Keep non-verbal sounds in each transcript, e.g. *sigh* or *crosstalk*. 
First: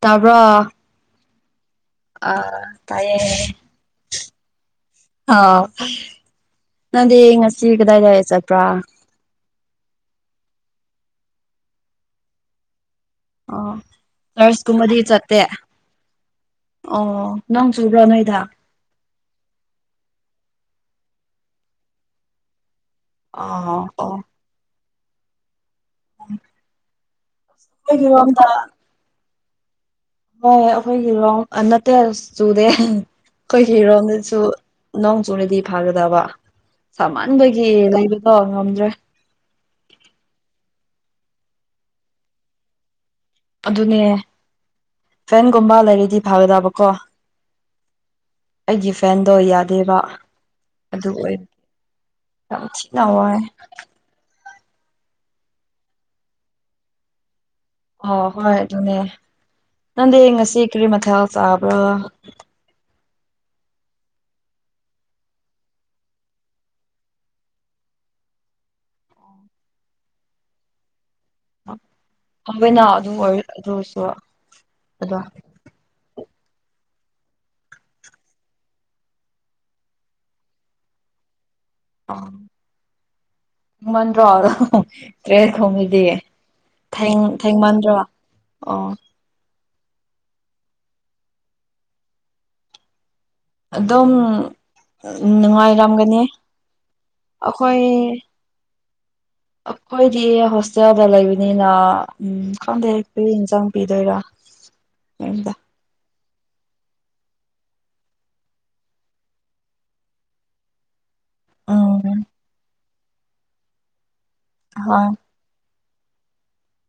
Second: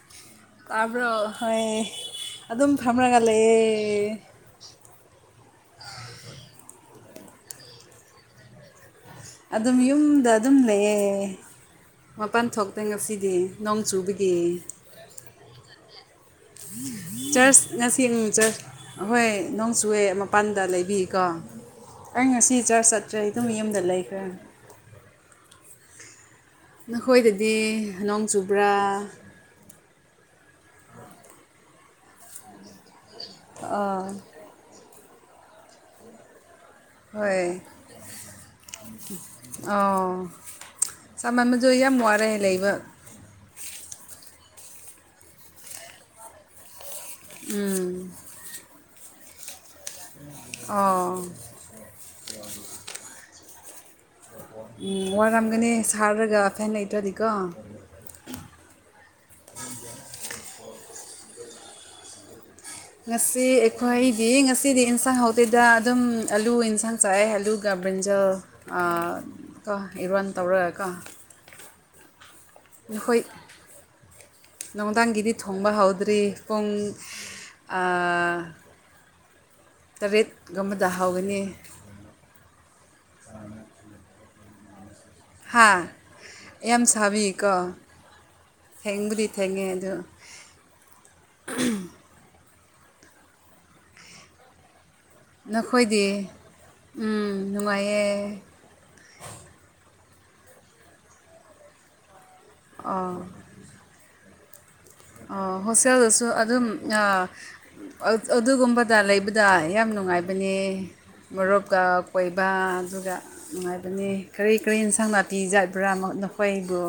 ꯇꯥꯕ꯭ꯔꯣ ꯐꯥꯕ꯭ꯔꯣ ꯍꯣꯏ ꯑ ꯑꯗꯨꯝ ꯇꯥꯏꯌꯦ ꯐꯝꯃꯒ ꯂꯩꯌꯦꯦ ꯑꯥꯎ ꯅꯪꯗꯤ ꯉꯁꯤ ꯀꯗꯥꯏꯗꯥꯥꯏꯗꯥꯏ ꯆꯠꯄ꯭ꯔꯥ ꯑꯗꯨꯝ ꯌꯨꯝꯗ ꯑꯗꯨꯝ ꯂꯩꯌꯦ ꯃꯄꯥꯟ ꯊꯣꯛꯇꯦ ꯉꯁꯤ ꯑꯣ ꯅꯔꯁꯀꯨꯝꯕꯗꯤ ꯆꯠꯇꯦ ꯑꯣ ꯅꯪ ꯆꯕ꯭ꯔ ꯅꯣꯣꯏꯗ ꯍꯣꯏ ꯅꯣꯡ ꯆꯨꯋꯦ ꯃꯄꯥꯟꯗ ꯂꯩꯕꯤꯀꯣ ꯑꯩ ꯉꯁꯤ ꯆꯔꯆ ꯆꯠ ꯆ ꯑꯗꯨꯝ ꯌꯗ ꯑꯣ ꯂꯩꯈ ꯎ ꯅꯈꯣꯏꯗꯗꯤ ꯅꯣꯡ ꯆꯨꯕ꯭ꯔꯥ ꯍꯣꯏ ꯑꯩꯈꯣꯏꯒꯤꯔꯣꯝ ꯅꯠꯇꯦ ꯆꯨꯗꯦ ꯑꯥ ꯑꯩꯈꯣꯏꯒꯤꯔꯣꯝꯗ ꯆꯨ ꯅꯣꯡ ꯆꯨꯔꯗꯤ ꯐꯥꯒꯗꯕ ꯍꯣꯏ ꯁꯥꯃꯟꯕꯒꯤ ꯂꯩꯕꯗꯣ ꯉꯝꯗ꯭ꯔꯦ ꯑꯣ ꯆꯝꯃ ꯑꯃꯁ ꯌꯥꯝ ꯋꯥꯔꯦ ꯂꯩꯕ ꯑꯗꯨꯅꯦ ꯐꯦꯟꯒꯨꯝꯕ ꯂꯩꯔꯗꯤ ꯐꯒꯗꯕꯀꯣ ꯎꯝ ꯑꯩꯒꯤ ꯐꯦꯟꯗꯣ ꯌꯥꯗꯦꯕ ꯑꯣ ꯑꯗꯨ ꯑꯣꯏ ꯌꯥꯝ ꯊꯤꯅ ꯋꯥꯏ ꯎꯝ ꯋꯥꯔꯝꯒꯅꯤ ꯁꯥꯔꯔꯒ ꯐꯦꯟ ꯂꯩꯇ꯭ꯔꯗꯤꯀꯣ ꯑꯣ ꯍꯣꯏ ꯑꯗꯨꯅꯦ ꯅꯪꯗꯤ ꯉꯁꯤ ꯀꯔꯤ ꯃꯊꯦꯜ ꯆꯥꯕ꯭ꯔꯥ ꯉꯁꯤ ꯑꯩꯈꯣꯏꯒꯤ ꯉꯁꯤꯗꯤ ꯌꯦꯟꯁꯥꯡ ꯍꯥꯎꯗꯦꯗ ꯑꯗꯨꯝ ꯑꯂꯨ ꯏꯟꯁꯥꯡ ꯆꯥꯏꯌꯦ ꯑꯂꯨ ꯀꯕ꯭ꯔꯤꯟꯖ ꯑ ꯏꯔꯣꯟ ꯇꯧꯔꯦꯒ *unintelligible* ꯅꯨꯡꯗꯥꯡꯒꯤꯗꯤ *inaudible* ꯊꯣꯡꯕ ꯍꯧꯗ꯭ꯔꯤ ꯄꯨꯡ ꯑ ꯇꯔꯦꯠ ꯒꯨꯝꯕꯗ ꯍꯥꯎꯒꯅꯤ ꯃꯟꯗ꯭ꯔꯣ ꯇ꯭ꯔꯦ ꯍꯥ ꯈꯣꯡꯉꯗꯤ ꯌꯥꯝ ꯊꯦꯡ ꯁꯥꯕꯤꯀꯣ ꯊꯦꯡꯃꯟꯗ꯭ꯔꯣ ꯑꯣ ꯊꯦꯡꯕꯨꯗꯤ ꯊꯦꯡꯉꯦ ꯑꯗꯣ ꯑꯗꯨꯝ ꯅꯨꯡꯉꯥꯏꯔꯝꯒꯅꯤ ꯅꯈꯣꯏꯗꯤ ꯎꯝ ꯑꯈꯣꯏ ꯅꯨꯡꯉꯥꯏꯌꯦ ꯑꯩꯈꯣꯏꯗꯤ ꯍꯣꯁꯇꯦꯜꯗ ꯂꯩꯕꯅꯤꯅ ꯎꯝ ꯈꯪꯗꯦ ꯑꯣ ꯀꯔꯤ ꯌꯦꯟꯁꯥꯡ ꯄꯤꯗꯣꯏꯔꯥ ꯃꯦꯝꯗ ꯍꯣꯁꯇꯦꯜꯗꯁꯨ ꯑꯗꯨꯝ ꯅꯥ ꯑꯠ-ꯑꯗꯨꯒꯨꯝꯕꯗ ꯂꯩꯕꯗ ꯌꯥꯝ ꯅꯨꯡꯉꯥꯏꯕꯅꯦ ꯃꯔꯨꯞꯀ ꯎꯝ ꯀꯣꯏꯕ ꯑꯗꯨꯒ ꯅꯨꯡꯉꯥꯏꯕꯅꯦ ꯀꯔꯤ ꯀꯔꯤ ꯍꯣꯏ ꯌꯦꯟꯁꯥꯡ ꯅꯥꯄꯤ ꯄꯤꯖꯠꯕ꯭ꯔꯥ ꯅꯈꯣꯏꯕꯨ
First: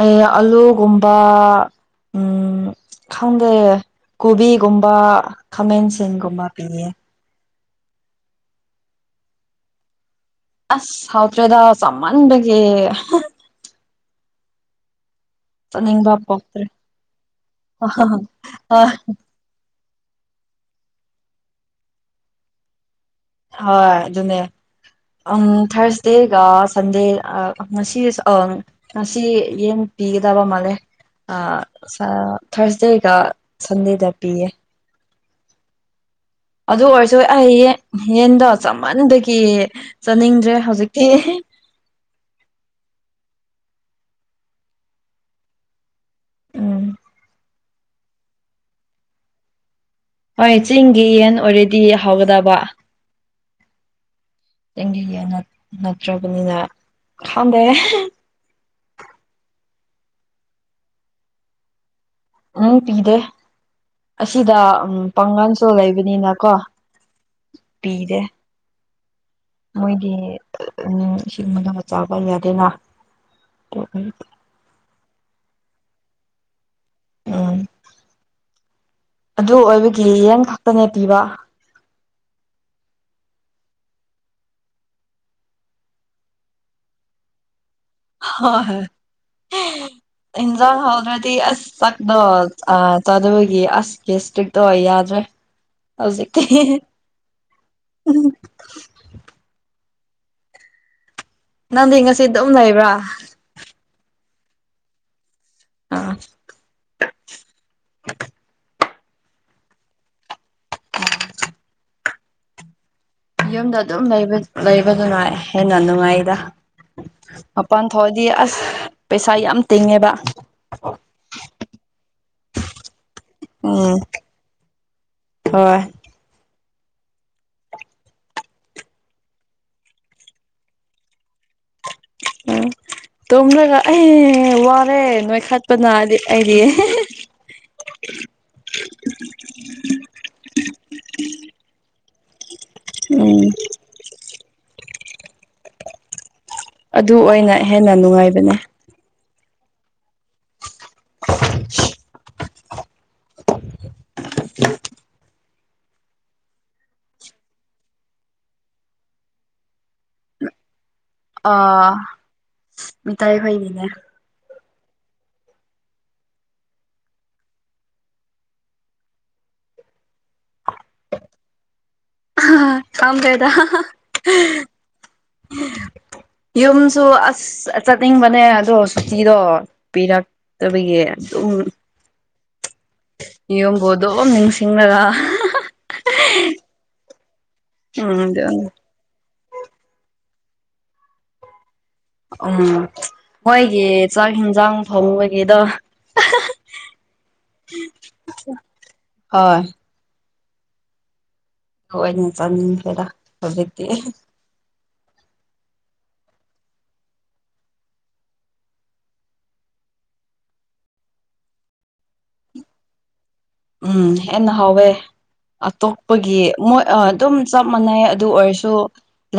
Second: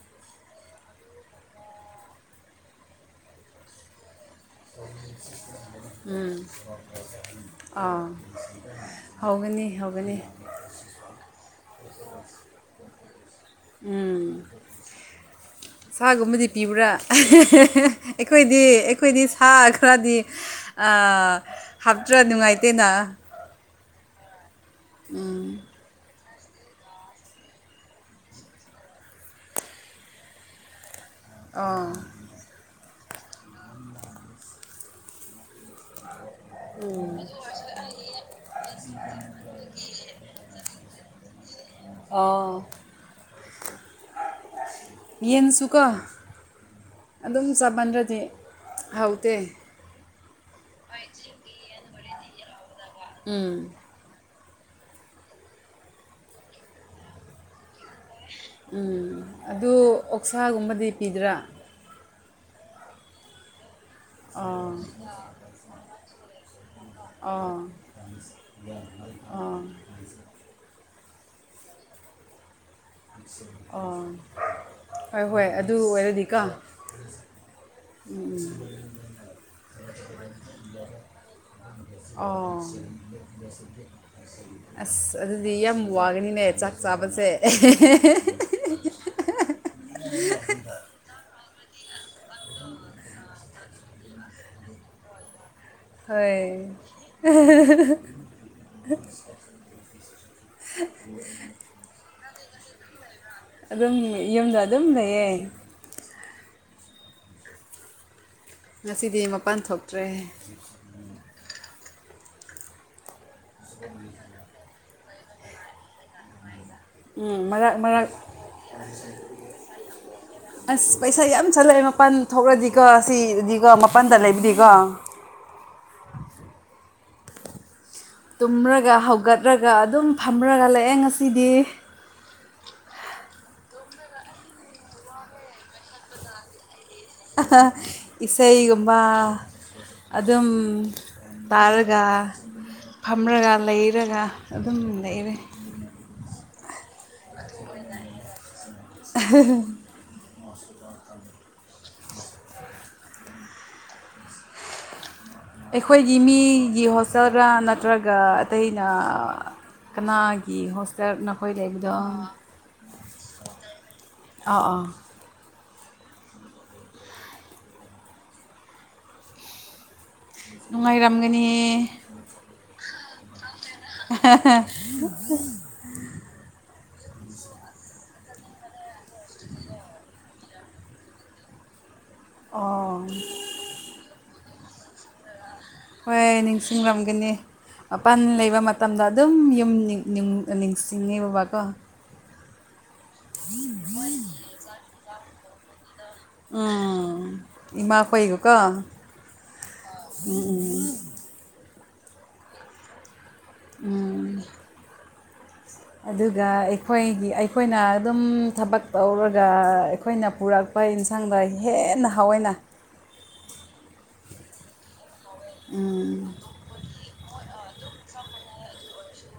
ꯑꯩ ꯑꯥꯂꯨꯒꯨꯝꯕ ꯎꯝ ꯈꯪꯗꯦ ꯀꯣꯕꯤ ꯒꯨꯝꯕ ꯎꯝ ꯈꯥꯃꯦꯟꯁꯤꯡꯒꯨꯝꯕ ꯄꯤꯌꯦ ꯑꯥ ꯍꯧꯒꯅꯤ ꯍꯧꯒꯅꯤ ꯑꯁ ꯍꯧꯥꯎꯗ꯭ꯔꯦꯗ ꯆꯃꯥꯟꯕꯒꯦ ꯎꯝ ꯆꯥꯅꯤꯡꯕ ꯁꯥꯒꯨꯝꯕꯗꯤ ꯄꯣꯛꯇ꯭ꯔꯦ ꯄꯤꯕ꯭ꯔꯥ ꯑꯩꯈꯣꯏꯗꯤ ꯍꯣꯏ ꯑꯩꯈꯣꯏꯗꯤ ꯊꯥ ꯈꯔꯗꯤ ꯑꯥ ꯍꯥꯞꯇ꯭ꯔ ꯅꯨꯡꯉꯥꯏꯇꯦꯅ ꯍꯣꯏ ꯑꯗꯨꯅꯦ ꯎꯝ ꯊꯥꯔꯁꯗꯦꯒ ꯁꯟꯗꯦ ꯉꯁꯤ ꯑ ꯉꯁꯤ ꯌꯦꯟ ꯄꯤꯒꯗꯕ ꯃꯥꯜꯂꯦ ꯑꯣ ꯊꯥꯔꯁꯗꯦꯒ ꯁꯟꯗꯦꯗ ꯄꯤꯌꯦ ꯑꯗꯨ ꯑꯣꯏꯔꯁꯨ ꯑꯩ ꯌꯦꯟꯗꯣ ꯆꯃꯟꯕꯒꯤ ꯆꯥꯅꯤꯡꯗ꯭ꯔꯦ ꯍꯧꯖꯤꯛꯇꯤ ꯑ ꯌꯦꯟꯁꯨꯀꯣ ꯎꯝ ꯑꯗꯨꯝ ꯆꯃꯟꯔꯗꯤ ꯍꯧꯇꯦ ꯍꯣꯏ ꯆꯤꯡꯒꯤ ꯌꯦꯟ ꯑꯣꯏꯔꯦꯗꯤ ꯍꯧꯒꯗꯕ ꯎꯝ ꯒꯤꯌꯦꯟ ꯅꯠꯇ꯭ꯔꯕꯅꯤꯅ ꯈꯪꯗꯦ ꯎꯝ ꯑꯗꯨ ꯑꯣꯛꯁꯥꯒꯨꯝꯕꯗꯤ ꯄꯤꯗ꯭ꯔꯥ ꯎꯝ ꯄꯤꯗꯦ ꯑꯁꯤꯗ ꯑꯥ ꯎꯝ ꯄꯥꯡꯒꯜꯁꯨ ꯂꯩꯕꯅꯤꯅꯀꯣ ꯑꯥ ꯄꯤꯗꯦ ꯑꯥ ꯃꯣꯏꯒꯤ ꯎꯝ ꯏꯁꯤꯡꯕꯗ ꯃꯆꯥꯥꯕ ꯌꯥꯗꯦꯅ ꯑꯣ ꯍꯣꯏ ꯍꯣꯏ ꯑꯗꯨ ꯑꯣꯏꯔꯗꯤꯀꯣ ꯎꯝ ꯑꯗꯨ ꯑꯣꯏꯕꯒꯤ ꯌꯦꯟ ꯈꯛꯇꯅꯦ ꯄꯤꯕ ꯑꯣ ꯑꯁ ꯑꯗꯨꯗꯤ ꯌꯥꯝ ꯋꯥꯒꯅꯤꯅꯦ ꯆꯥꯛ ꯆꯥꯕꯁꯦ ꯍꯣꯏ ꯏꯟꯖꯥꯛ ꯍꯥꯎꯗ꯭ꯔꯗꯤ ꯑꯁ ꯁꯛꯗꯣ ꯆꯥꯗꯕꯒꯤ ꯑꯁꯀꯤ ꯏꯁꯇꯤꯔꯤꯛꯇ ꯑꯣꯏ ꯌꯥꯗ꯭ꯔꯦ ꯍꯧꯖꯤꯛꯇꯤ ꯍꯣꯏ *unintelligible* ꯅꯪꯗꯤ ꯉꯁꯤ ꯑꯗꯨꯝ ꯂꯩꯕ꯭ꯔꯥ ꯑꯗꯨꯝ ꯌꯨꯝꯗ ꯑꯗꯨꯝ ꯂꯩꯌꯦ ꯑꯥ ꯉꯁꯤꯗꯤ ꯃꯄꯥꯟ ꯊꯣꯛꯇ꯭ꯔꯦ ꯌꯨꯝꯗ ꯑꯗꯨꯝ ꯂꯩꯕꯗꯨ ꯅꯨꯡꯉꯥꯏ ꯍꯦꯟꯅ ꯅꯨꯡꯉꯥꯏꯗ ꯎꯝ ꯃꯔꯛ ꯃꯄꯥꯟ ꯃꯔꯛ ꯊꯣꯛꯑꯗꯤ ꯑꯁ ꯄꯩꯁꯥ ꯌꯥꯝ ꯇꯤꯡꯉꯦꯕ ꯑꯁ ꯄꯩꯁꯥ ꯌꯥꯝ ꯆꯠꯂꯛꯑꯦ ꯃꯄꯥꯟ ꯊꯣꯛꯂꯗꯤꯒ ꯁꯤꯗꯤꯒ ꯎꯝ ꯃꯄꯥꯟꯗ ꯂꯩꯕꯗꯤꯒ ꯍꯣꯏ ꯇꯨꯝꯔꯒ ꯍꯧꯒꯠꯂꯒ ꯑꯗꯨꯝ ꯐꯝꯔꯒ ꯂꯩꯑꯦ ꯉꯁꯤꯗꯤ ꯎꯝ ꯇꯨꯝꯂꯒ ꯑꯩ ꯋꯥꯔꯦ ꯅꯣꯏꯈꯠꯄꯅꯗꯤ ꯑꯩꯗꯤ ꯏꯁꯩꯒꯨꯝꯕ ꯑꯗꯨꯝ ꯇꯥꯔꯒ ꯎꯝ ꯐꯝꯔꯒ ꯂꯩꯔꯒ ꯑꯗꯨꯝ ꯂꯩꯔꯦ ꯑꯗꯨ ꯑꯣꯏꯅ ꯍꯦꯟꯅ ꯅꯨꯡꯉꯥꯏꯕꯅꯦ *unintelligible* ꯃꯁ *unintelligible* *unintelligible* ꯑꯩꯈꯣꯏꯒꯤ ꯃꯤꯒꯤ ꯍꯣꯁꯇꯦꯜꯗ ꯅꯠꯇ꯭ꯔꯒ ꯑꯇꯩꯅ ꯀꯅꯥꯒꯤ ꯍꯣꯁ ꯑꯥ ꯃꯤꯇꯩꯈꯣꯏꯒꯤꯅꯦ ꯑꯥ ꯑꯥ ꯅꯨꯡꯉꯥꯏꯔꯝꯒꯅꯤ ꯇꯗꯦꯗ *unintelligible* ꯌꯨꯝꯁꯨ ꯑꯁ ꯆꯠꯅꯤꯡꯕꯅꯦ ꯑꯗꯣ ꯁꯨꯇꯤꯗꯣ ꯄꯤꯔꯛ ꯇꯕꯒꯤ ꯎ ꯑ ꯅꯤꯌꯣꯝꯕꯨ ꯑꯗꯨꯝ ꯅꯤꯡꯁꯤꯡꯂꯒ ꯍꯣꯏ ꯅꯤꯡꯁꯤꯡꯂꯝꯒꯅꯤ ꯎꯝ ꯃꯄꯥꯟ ꯂꯩꯕ ꯃꯠ ꯇꯝꯗ ꯑꯗꯨꯝ ꯌꯨꯝ ꯅꯤꯡ ꯌꯨꯝ ꯅꯤꯡꯁꯤꯡꯉꯦ ꯕꯥꯀꯣ ꯎꯝ ꯃꯣꯏꯒꯤ ꯆꯥꯛ ꯍꯦꯟꯖꯥꯡ ꯊꯣꯡꯕꯒꯤꯗꯣ ꯏꯃꯥꯈꯣꯏꯒ ꯀꯣ ꯍꯣꯏ ꯑꯗꯨ ꯎꯝ ꯂꯣꯏꯅ ꯆꯥꯅꯤꯡꯈꯔ꯭ꯦꯗ ꯍꯧꯖꯤꯛꯇꯤ ꯎꯝ ꯑꯗꯨꯒ ꯑꯩꯈꯣꯏꯒꯤ ꯑꯩꯈꯣꯏꯅ ꯑꯗꯨꯝ ꯊꯕꯛ ꯇꯧꯔꯒ ꯑꯩꯈꯣꯏꯅ ꯄꯨꯔꯛ ꯕ ꯏꯟꯁꯥꯡꯗ ꯍꯦꯟꯅ ꯍꯥꯎꯋꯦꯅ ꯎꯝ ꯍꯦꯟꯅ ꯍꯥꯎꯋꯦ ꯎꯝ ꯑꯇꯣꯞꯄꯒꯤ ꯃꯣꯏ ꯑꯗꯨꯝ ꯆꯞ ꯃꯥꯟꯅꯩ ꯑꯗꯨ ꯑꯣꯏꯔꯁꯨ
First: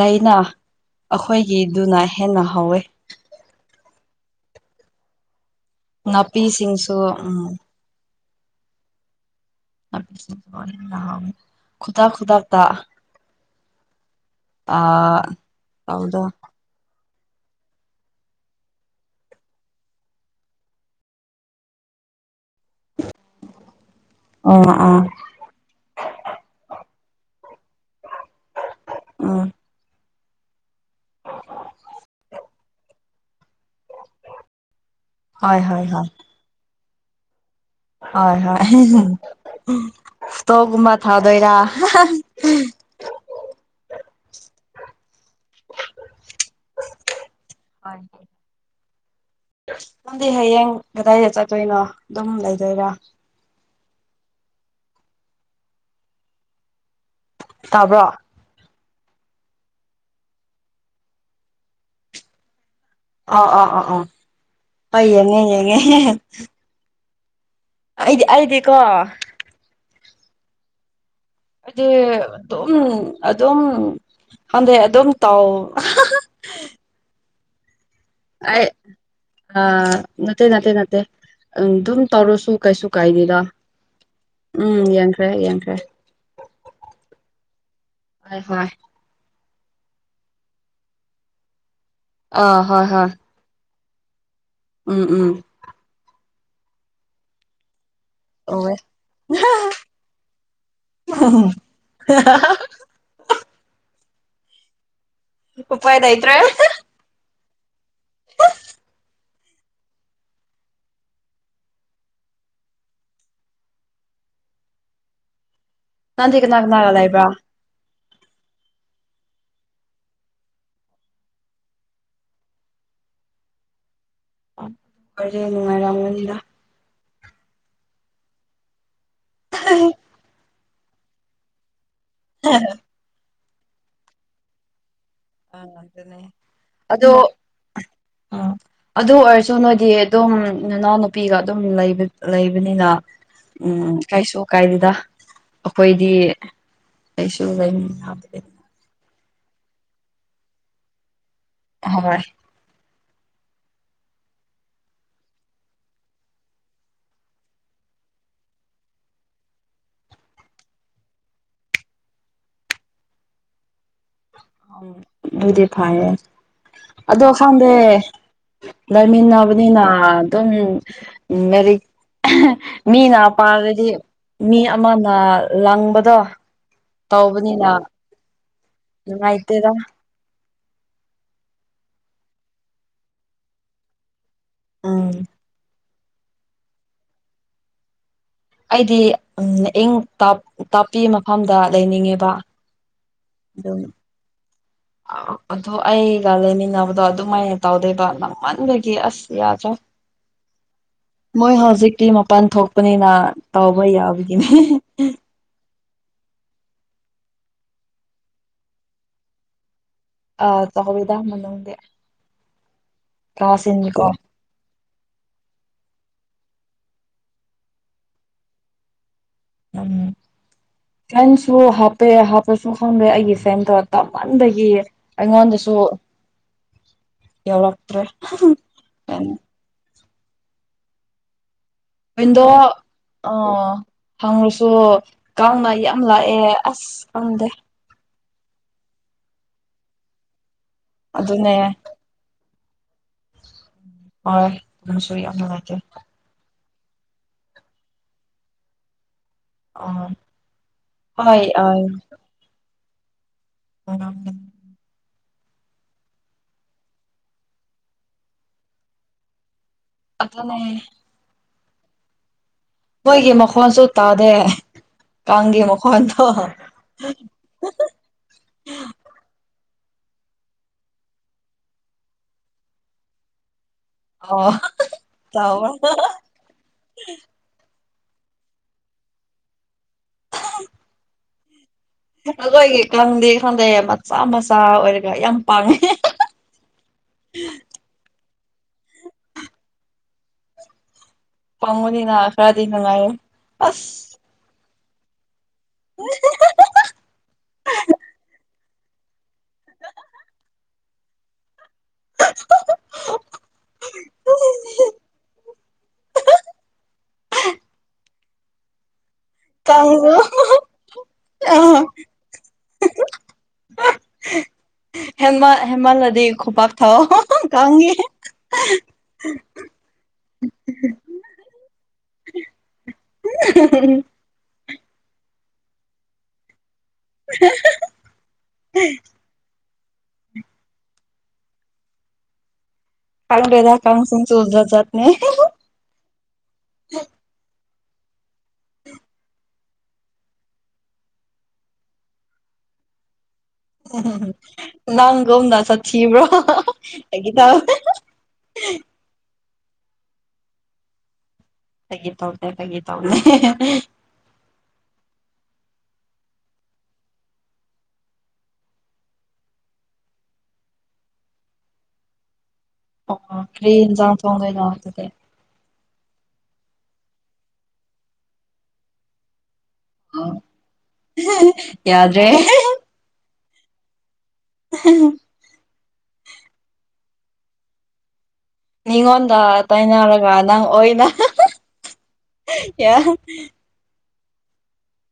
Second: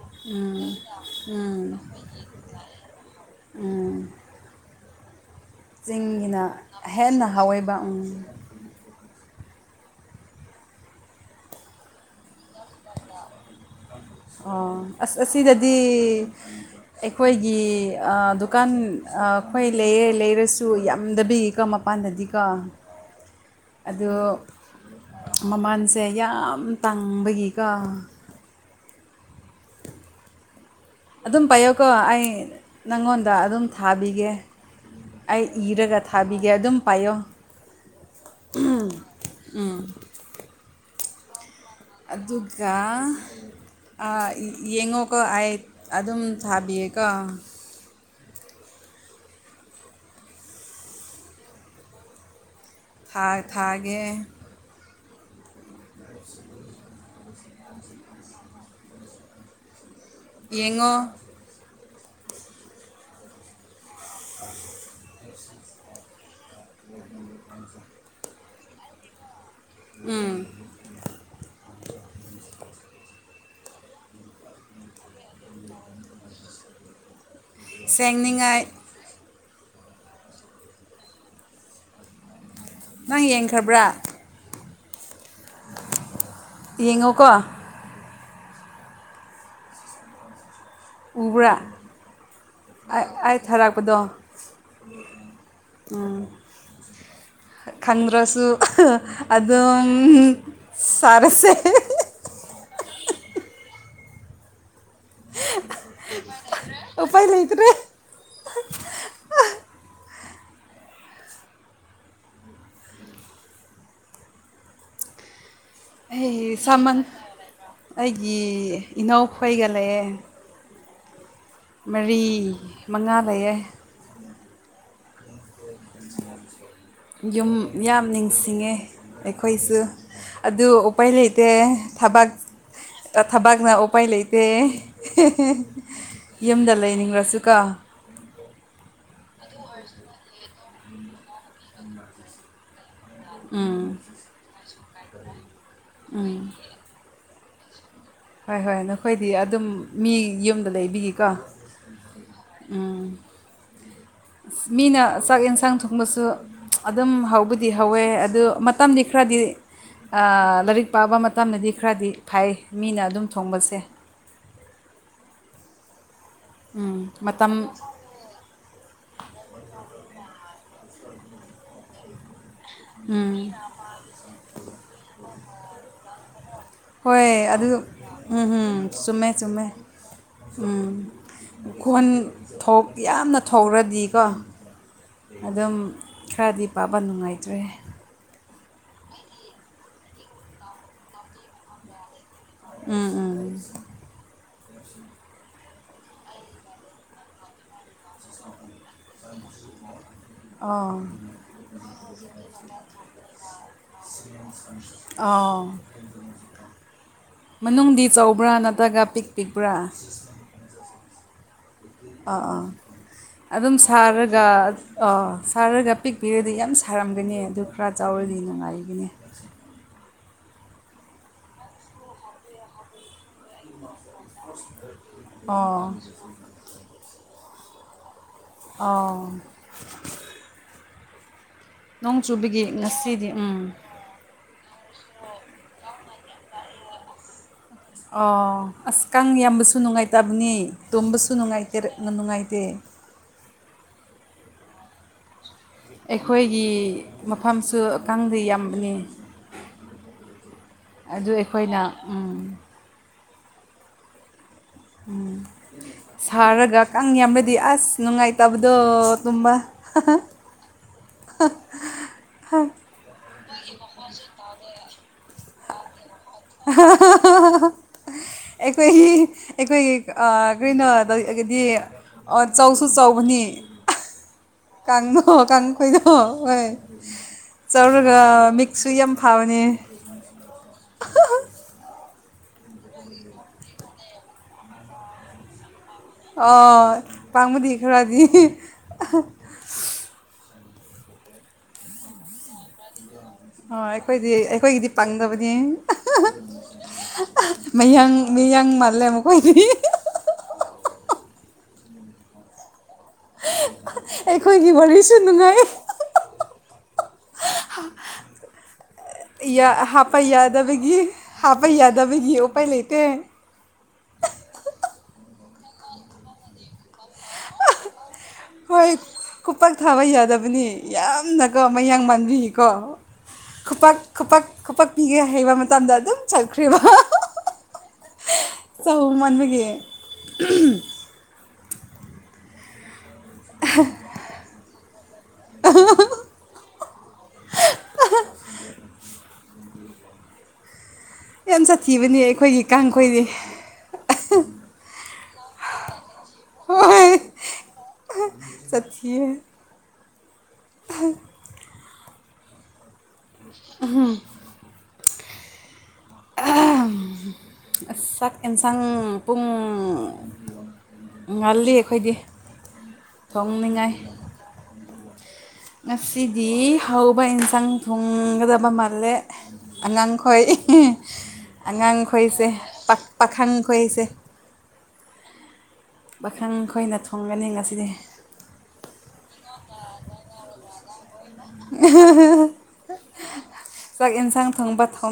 ꯂꯩꯅ ꯎꯝ ꯎꯝ ꯑꯈꯣꯏꯒꯤꯗꯨꯅ ꯍꯦꯟꯅ ꯍꯥꯎꯋꯦ ꯎꯝ ꯆꯤꯡꯒꯤꯅ ꯅꯥꯄꯤꯁꯤꯡꯁꯨ ꯍꯦꯟꯅ ꯎꯝ ꯍꯥꯎꯋꯦꯕ ꯎꯝ ꯈꯨꯗꯥꯞ ꯈꯨꯗꯥꯞ ꯑꯣ ꯑꯁ ꯑꯥ ꯑꯁꯤꯗꯗꯤ ꯇꯧꯕꯗꯣ ꯑꯩꯈꯣꯏꯒꯤ ꯑꯥ ꯗꯨꯀꯥꯟ ꯑꯥ ꯑꯩꯈꯣꯏ ꯂꯩꯌꯦ ꯂꯩꯔꯁꯨ ꯌꯥꯝꯗꯕꯤ ꯀꯣ ꯃꯞ ꯄꯥꯟꯗꯗꯤꯀꯣ *unintelligible* ꯑꯗꯤ ꯑꯣ ꯑꯣ ꯃꯃꯥꯟꯁꯦ ꯌꯥꯝ ꯇꯥꯡꯕꯒꯤꯀ ꯎꯝ ꯑꯗꯨꯝ ꯄꯥꯏꯌꯣꯀꯣ ꯑꯩ ꯅꯪꯉꯣꯟꯗ ꯑꯗꯨꯝ ꯊꯥꯕꯤꯒꯦ ꯑꯩ ꯍꯣꯏ ꯍꯣꯏ ꯏꯔꯒ ꯍꯣꯏ ꯊꯥꯕꯤꯒꯦ ꯑꯗꯨꯝ ꯄꯥꯏꯌꯣ ꯍꯣꯏ ꯍꯣꯏ ꯐꯇꯣꯒꯨꯝꯕ ꯊꯥꯎꯗꯣꯏꯔꯥ ꯑꯗꯨꯒ ꯑꯥ ꯌꯦꯡꯉꯣꯀꯣ ꯑꯩ ꯑꯗꯨꯝ ꯊꯥꯕꯤꯌꯦꯀꯣ *unintelligible* ꯅꯪꯗꯤ ꯍꯌꯦꯡ ꯀꯗꯥꯏꯗ ꯆꯠꯇꯣꯏꯅꯣ ꯑꯗꯨꯝ ꯂꯩꯗꯣꯏꯔꯥ ꯊꯥ ꯊꯥꯒꯦ ꯇꯥꯕ꯭ꯔꯣ ꯌꯦꯡꯉꯣ ꯑꯣ ꯑꯥ ꯑ ꯑꯣ *unintelligible* ꯑꯩ ꯌꯦꯡꯉꯦ ꯌꯦꯡꯉꯦ ꯑꯩꯗꯤ ꯑꯩꯗꯤꯀꯣ ꯎꯝ ꯑꯩꯗꯤ ꯑꯗꯨꯝ ꯑꯗꯨꯝ ꯈꯟꯗꯦ ꯑꯗꯨꯝ ꯇꯥꯎ ꯁꯦꯡꯅꯤꯡꯉꯥꯏ ꯑꯩ ꯑ ꯅꯠꯇꯦ ꯅꯠꯇꯦ ꯅꯠꯇꯦ ꯑꯗꯨꯝ ꯇꯧꯔꯨꯁꯨ ꯀꯩꯁꯨ ꯅꯪ ꯀꯥꯏꯗꯦꯗ ꯌꯦꯡꯈ꯭ꯔꯕ꯭ꯔꯥ ꯎꯝ ꯌꯦꯡ ꯈ꯭ꯔꯦ ꯌꯦꯡꯈ꯭ꯔꯦ ꯌꯦꯡꯉꯣꯀꯣ ꯍꯣꯏ ꯍꯣꯏ ꯎꯕ꯭ꯔꯥ ꯑꯥ ꯍꯣꯏ ꯑꯩ ꯍꯣꯏ ꯑꯩ ꯊꯥꯔꯛꯄꯗꯣ ꯎꯝ ꯎꯝ ꯎꯝ ꯈꯪꯗ꯭ꯔꯁꯨ ꯇꯧꯋꯦ ꯑꯗꯨꯝ ꯁꯥꯔꯁꯦ *unintelligible* ꯎꯄꯥꯏ ꯂꯩꯇꯔꯦ ꯎꯄꯥꯏ ꯂꯩꯇꯔꯦ ꯅꯪꯗꯤ ꯑꯩ ꯀꯅꯥ ꯀꯅꯥꯒ ꯁꯥꯃꯟ ꯂꯩꯕ꯭ꯔꯥ ꯑꯩꯒꯤ ꯏꯅꯥꯎꯈꯣꯏꯒ ꯂꯩꯑꯦ ꯃꯔꯤ ꯃꯉꯥ ꯂꯩꯌꯦ ꯋꯥꯔꯤ ꯅꯨꯡꯉꯥꯏꯔꯝꯒꯅꯤꯗ ꯌꯨꯝ ꯌꯥꯝ ꯅꯤꯡꯁꯤꯡꯉꯦ ꯑꯩꯈꯣꯏꯁꯨ ꯑꯗꯨ ꯎꯄꯥꯏ ꯂꯩꯇꯦ ꯊꯕꯛ ꯍ *unintelligible* ꯊꯕꯥꯛꯅ ꯎꯄꯥꯏ ꯂꯩꯇꯦ ꯑꯥ ꯑꯗꯨꯅꯦ ꯌꯨꯝꯗ ꯂꯩꯅꯤꯡꯂꯁꯨ ꯀꯣ ꯑꯥ ꯑꯗꯨ ꯑꯣꯏꯔꯁꯨ ꯅꯣꯏꯗꯤ ꯑꯗꯨꯝ ꯏꯅꯥꯎ ꯅꯨꯄꯤꯒ ꯑꯗꯨꯝ ꯂꯩꯕꯅꯤꯅ ꯎꯝ ꯀꯥꯏꯁꯨ ꯀꯥꯏꯗꯗ ꯑꯩꯈꯣꯏꯗꯤ ꯎꯝ ꯀꯩꯁꯨ ꯌꯥꯦ ꯍꯣꯏ ꯍꯣꯏ ꯅꯈꯣꯏꯗꯤ ꯑꯗꯨꯝ ꯃꯤ ꯌꯨꯝꯗ ꯂꯩꯕꯤꯒꯀꯣ ꯍꯣꯏ ꯎꯝ *unintelligible* ꯃꯤꯅ ꯆꯥꯛ ꯌꯦꯟꯁꯥꯡ ꯊꯣꯡꯕꯁꯨ ꯑꯗꯨꯝ ꯍꯧꯕꯗꯤ ꯍꯧꯋꯦ ꯑꯗꯨ ꯃꯇꯝꯗꯤ ꯈꯔꯗꯤ ꯂꯥꯏꯔꯤꯛ ꯄꯥꯕ ꯃꯇꯝꯗꯗꯤ ꯈꯔꯗꯤ ꯐꯩ ꯃꯤꯅ ꯑꯗꯨꯝ ꯊꯣꯡꯕꯁꯦ ꯎ ꯑꯗꯨꯗꯤ ꯐꯔꯌꯦ ꯎꯝ ꯃꯇꯝ ꯑꯗꯣꯈꯪꯗꯦ ꯂꯩꯃꯤꯟꯅꯕꯅꯤꯅ ꯑꯗꯨꯝ ꯃꯦꯔꯤꯛ ꯃꯤꯅ ꯎꯝ ꯄꯥꯔꯗꯗꯤ ꯃꯤ ꯑꯃꯅ ꯂꯪꯕꯗꯣ ꯍꯣꯏ ꯑꯗꯨ ꯇꯧꯕꯅꯤꯅ ꯎꯝ ꯎꯝ ꯆꯨꯝꯃꯦ ꯆꯨꯝꯃꯦ ꯅꯨꯡꯉꯥꯏꯇꯦꯗ ꯎꯝ ꯈꯣꯟ ꯊꯣꯛ ꯌꯥꯝꯅ ꯊꯧꯔꯗꯤꯀꯣ ꯎꯝ ꯑꯗꯨꯝ ꯈꯔꯗꯤ ꯄꯥꯕ ꯅꯨꯡꯉꯥꯏꯇ꯭ꯔꯦ ꯑꯩꯗꯤ ꯏꯪ ꯇꯥꯛꯞꯄꯤ ꯃꯐꯝꯗ ꯂꯩꯅꯤꯡꯉꯦꯕ ꯎꯝ ꯎꯝ ꯑꯗꯨ *unintelligible* ꯑꯗꯨꯣ ꯑꯩꯒ ꯂꯩꯃꯤꯅꯕꯗꯣ ꯑꯗꯨꯃꯥꯏꯅ ꯇꯧꯗꯣꯏꯕ ꯅꯝꯃꯟꯕ ꯀꯤ ꯑꯁ ꯌꯥꯗ ꯑꯥ *unintelligible* ꯃꯣꯏ ꯍꯧꯖꯤꯛꯇꯤ ꯃꯄꯥꯟ ꯊꯣꯛꯄꯅꯤꯅ ꯇꯧꯕ ꯌꯥꯕꯒꯤꯅꯦ ꯑꯥ ꯃꯅꯨꯡꯗꯤ ꯆꯥꯎꯧꯕ꯭ꯔꯥ ꯅꯠꯇ꯭ꯔꯒ ꯄꯤꯛ ꯄꯤꯛꯄ꯭ꯔꯥ ꯑ ꯆꯧꯋꯤꯗꯥ ꯃꯅꯨꯡꯗꯗꯦ ꯑꯥ ꯑꯥ ꯑꯗꯨꯝ ꯁꯥꯔꯒ ꯒ ꯁꯥꯔꯒ ꯄꯤꯛꯄꯤꯔꯗꯤ ꯌꯥꯝ ꯁꯥꯔꯝꯒꯅꯤ ꯑꯗꯨ ꯈꯔ ꯆꯥꯎꯔꯗꯤ ꯅꯨꯡꯉꯥꯏꯒꯅꯤ ꯎꯝ ꯐꯦꯟꯁꯨ ꯍꯥꯞꯄꯦ ꯍꯥꯞꯄꯁꯨ ꯈꯪꯗꯦ ꯑꯩꯒꯤ ꯐꯦꯟꯗꯣ ꯇꯞꯃꯟꯗꯒꯤ ꯑꯩꯉꯣꯟꯗꯁꯨ ꯑꯣ ꯌꯧꯔꯛꯇ꯭ꯔꯦ ꯑꯥ ꯅꯣꯡ ꯆꯨꯕꯒꯤ ꯉꯁꯤꯗꯤ ꯎꯝ ꯍꯪꯉꯨꯁꯨ ꯀꯪꯅ ꯌꯥꯝ ꯂꯥꯛꯑꯦ ꯑꯁ ꯀꯪꯗꯦ ꯑꯣ ꯑꯁ ꯀꯥꯡ ꯌꯥꯝꯕꯁꯨ ꯅꯨꯡꯉꯥꯏꯇꯕꯅꯦ ꯇꯣꯝꯕꯁꯨ ꯑꯗꯨꯅꯦ ꯅꯨꯡꯉꯥꯏꯇꯦ ꯅꯨꯡꯉꯥꯏꯇꯦ ꯍꯣꯏ ꯑꯃꯁꯨ ꯌꯥꯝ ꯅꯨꯡꯉꯥꯏꯖꯦ ꯑꯩꯈꯣꯏꯒꯤ ꯃꯐꯝꯁꯨ ꯀꯥꯡꯗꯤ ꯌꯥꯝꯕꯅꯤ ꯑꯥ ꯑꯗꯨ ꯍꯣꯏ ꯑꯩꯈꯣꯏꯅ ꯎꯝ ꯑꯣ ꯎꯝ *unintelligible* ꯁꯥꯔꯒ ꯀꯥꯡ ꯌꯥꯝꯕꯗꯤ ꯑꯁ ꯅꯨꯡꯉꯥꯏꯇꯕꯗꯣ ꯇꯨꯝꯕ *unintelligible* ꯑ *unintelligible* ꯃꯣꯏꯒꯤ ꯃꯈꯣꯟꯁꯨ ꯇꯥꯗꯦ ꯀꯥꯡꯒꯤ ꯃꯈꯣꯟꯗꯣ *unintelligible* ꯑꯩꯈꯣꯏꯒꯤ ꯑꯩꯈꯣꯏꯒꯤ ꯀꯔꯤꯅꯣ ꯇꯧꯒꯗꯤ ꯑꯣ ꯆꯧꯁꯨ ꯆꯧꯕꯅꯤ ꯑꯣ ꯀꯥꯡꯉꯣ ꯀꯥꯡ ꯇꯥꯕ꯭ꯔꯥ ꯀꯣꯏꯗꯣ ꯍꯣꯏ ꯆꯧꯔꯒ ꯃꯤꯛꯁꯨ ꯌꯥꯝ ꯐꯕꯅꯦ ꯎ *inaudible* ꯑꯩꯈꯣꯏꯒꯤ ꯀꯪꯗꯤ ꯈꯪꯗꯩ ꯃꯆꯥ ꯃꯆꯥ ꯑꯣꯏꯔꯒ ꯌꯥꯝ ꯄꯥꯡꯉꯦ ꯑꯣ ꯄꯥꯡꯕꯨꯗꯤ ꯈꯔꯥꯗꯤ ꯄꯉꯨꯅꯤꯅ ꯑꯈꯔꯥꯗꯤꯅ ꯅꯨꯡꯉꯔꯦ ꯑ ꯑꯩꯈꯣꯏꯗꯤ ꯑꯩꯈꯣꯏꯒꯤꯗꯤ ꯄꯥꯡꯗꯕꯅꯤ ꯃꯌꯥꯡ ꯃꯌꯥꯡ ꯃꯥꯜꯂꯦ ꯃꯈꯣꯏꯗꯤ *unintelligible* ꯑꯩꯈꯣꯏꯒꯤ ꯋꯥꯔꯤꯁꯨ ꯅꯨꯡꯉꯥꯏ *unintelligible* ꯀꯥꯡꯁꯨ ꯍꯥꯞꯄ ꯌꯥꯗꯕꯒꯤ ꯍꯥꯞꯄ ꯑꯥ ꯌꯥꯗꯕꯒꯤ ꯎꯄꯥꯏ ꯂꯩꯇꯦ ꯍꯦꯃꯜ ꯍꯦꯃꯜꯂꯗꯤ ꯈꯣꯄꯥꯛ ꯊꯥꯎ ꯀꯪꯉꯦ ꯍꯣꯏ ꯈꯨꯄꯥꯛꯥꯛ ꯊꯥꯕ ꯌꯥꯗꯕꯅꯤ ꯌꯥꯝꯅꯀꯣ ꯃꯌꯥꯡ ꯃꯥꯟꯕꯤꯀꯣ *inaudible* ꯈꯨꯄꯛ ꯈꯨꯄꯛꯄꯤꯒ ꯍꯩꯕ ꯃꯇꯝꯗ ꯑꯗꯨꯝ ꯆꯠꯈ꯭ꯔꯦꯕ ꯎ ꯆꯍ ꯃꯕꯒꯤ ꯀꯥꯎꯟ ꯑꯣꯏ ꯀꯥꯎꯁꯨꯝ ꯆꯣꯁꯂ ꯆꯅꯦ ꯑ ꯌꯥꯝ ꯁꯥꯊꯤꯕꯅꯦ ꯑꯩꯈꯣꯏꯒꯤ ꯀꯥꯡꯈꯣꯏꯗꯤ ꯎꯝ ꯅꯪꯒꯣꯝꯗ ꯆꯠꯁꯤꯕ꯭ꯔꯣꯒꯤ ꯇ ꯆꯠꯈꯤ ꯇꯒꯤ ꯇꯧꯗꯦ ꯇꯒꯤ ꯇꯧꯗꯦ ꯎꯝ *unintelligible* ꯆꯥꯛ ꯌꯦꯟꯁꯥꯡ ꯄꯨꯡ ꯉꯜꯂꯤ ꯑꯩꯈꯣꯏꯗꯤ ꯑꯣ ꯊꯣꯡꯅꯤꯡꯉꯥꯏ ꯀ꯭ꯔꯔꯤꯟꯖꯥꯎ ꯊꯣꯡꯒ ꯉꯁꯤꯗꯤ ꯍꯧꯕ ꯏꯟꯁꯥꯡ ꯊꯣꯡꯒꯗꯕ ꯃꯥꯜꯂꯦ ꯎꯝ ꯑꯉꯥꯡꯈꯣꯏ ꯌꯥꯗ꯭ꯔꯦ ꯑꯉꯥꯡꯈꯣꯏꯁꯦ ꯄꯥꯈꯪ ꯈꯣꯏꯁꯦ ꯎ *inaudible* ꯄꯥꯪ ꯈꯣꯏꯅ ꯊꯣꯡꯒꯅꯤ ꯉꯁꯤꯗꯤ ꯃꯤꯉꯣꯟꯗ ꯇꯥꯏꯅꯔꯒ ꯅꯪ ꯑꯣꯏꯅ ꯌꯥ ꯆꯥꯛ ꯌꯦꯟꯁꯥꯡ ꯊꯣꯡꯕ ꯊꯣꯡ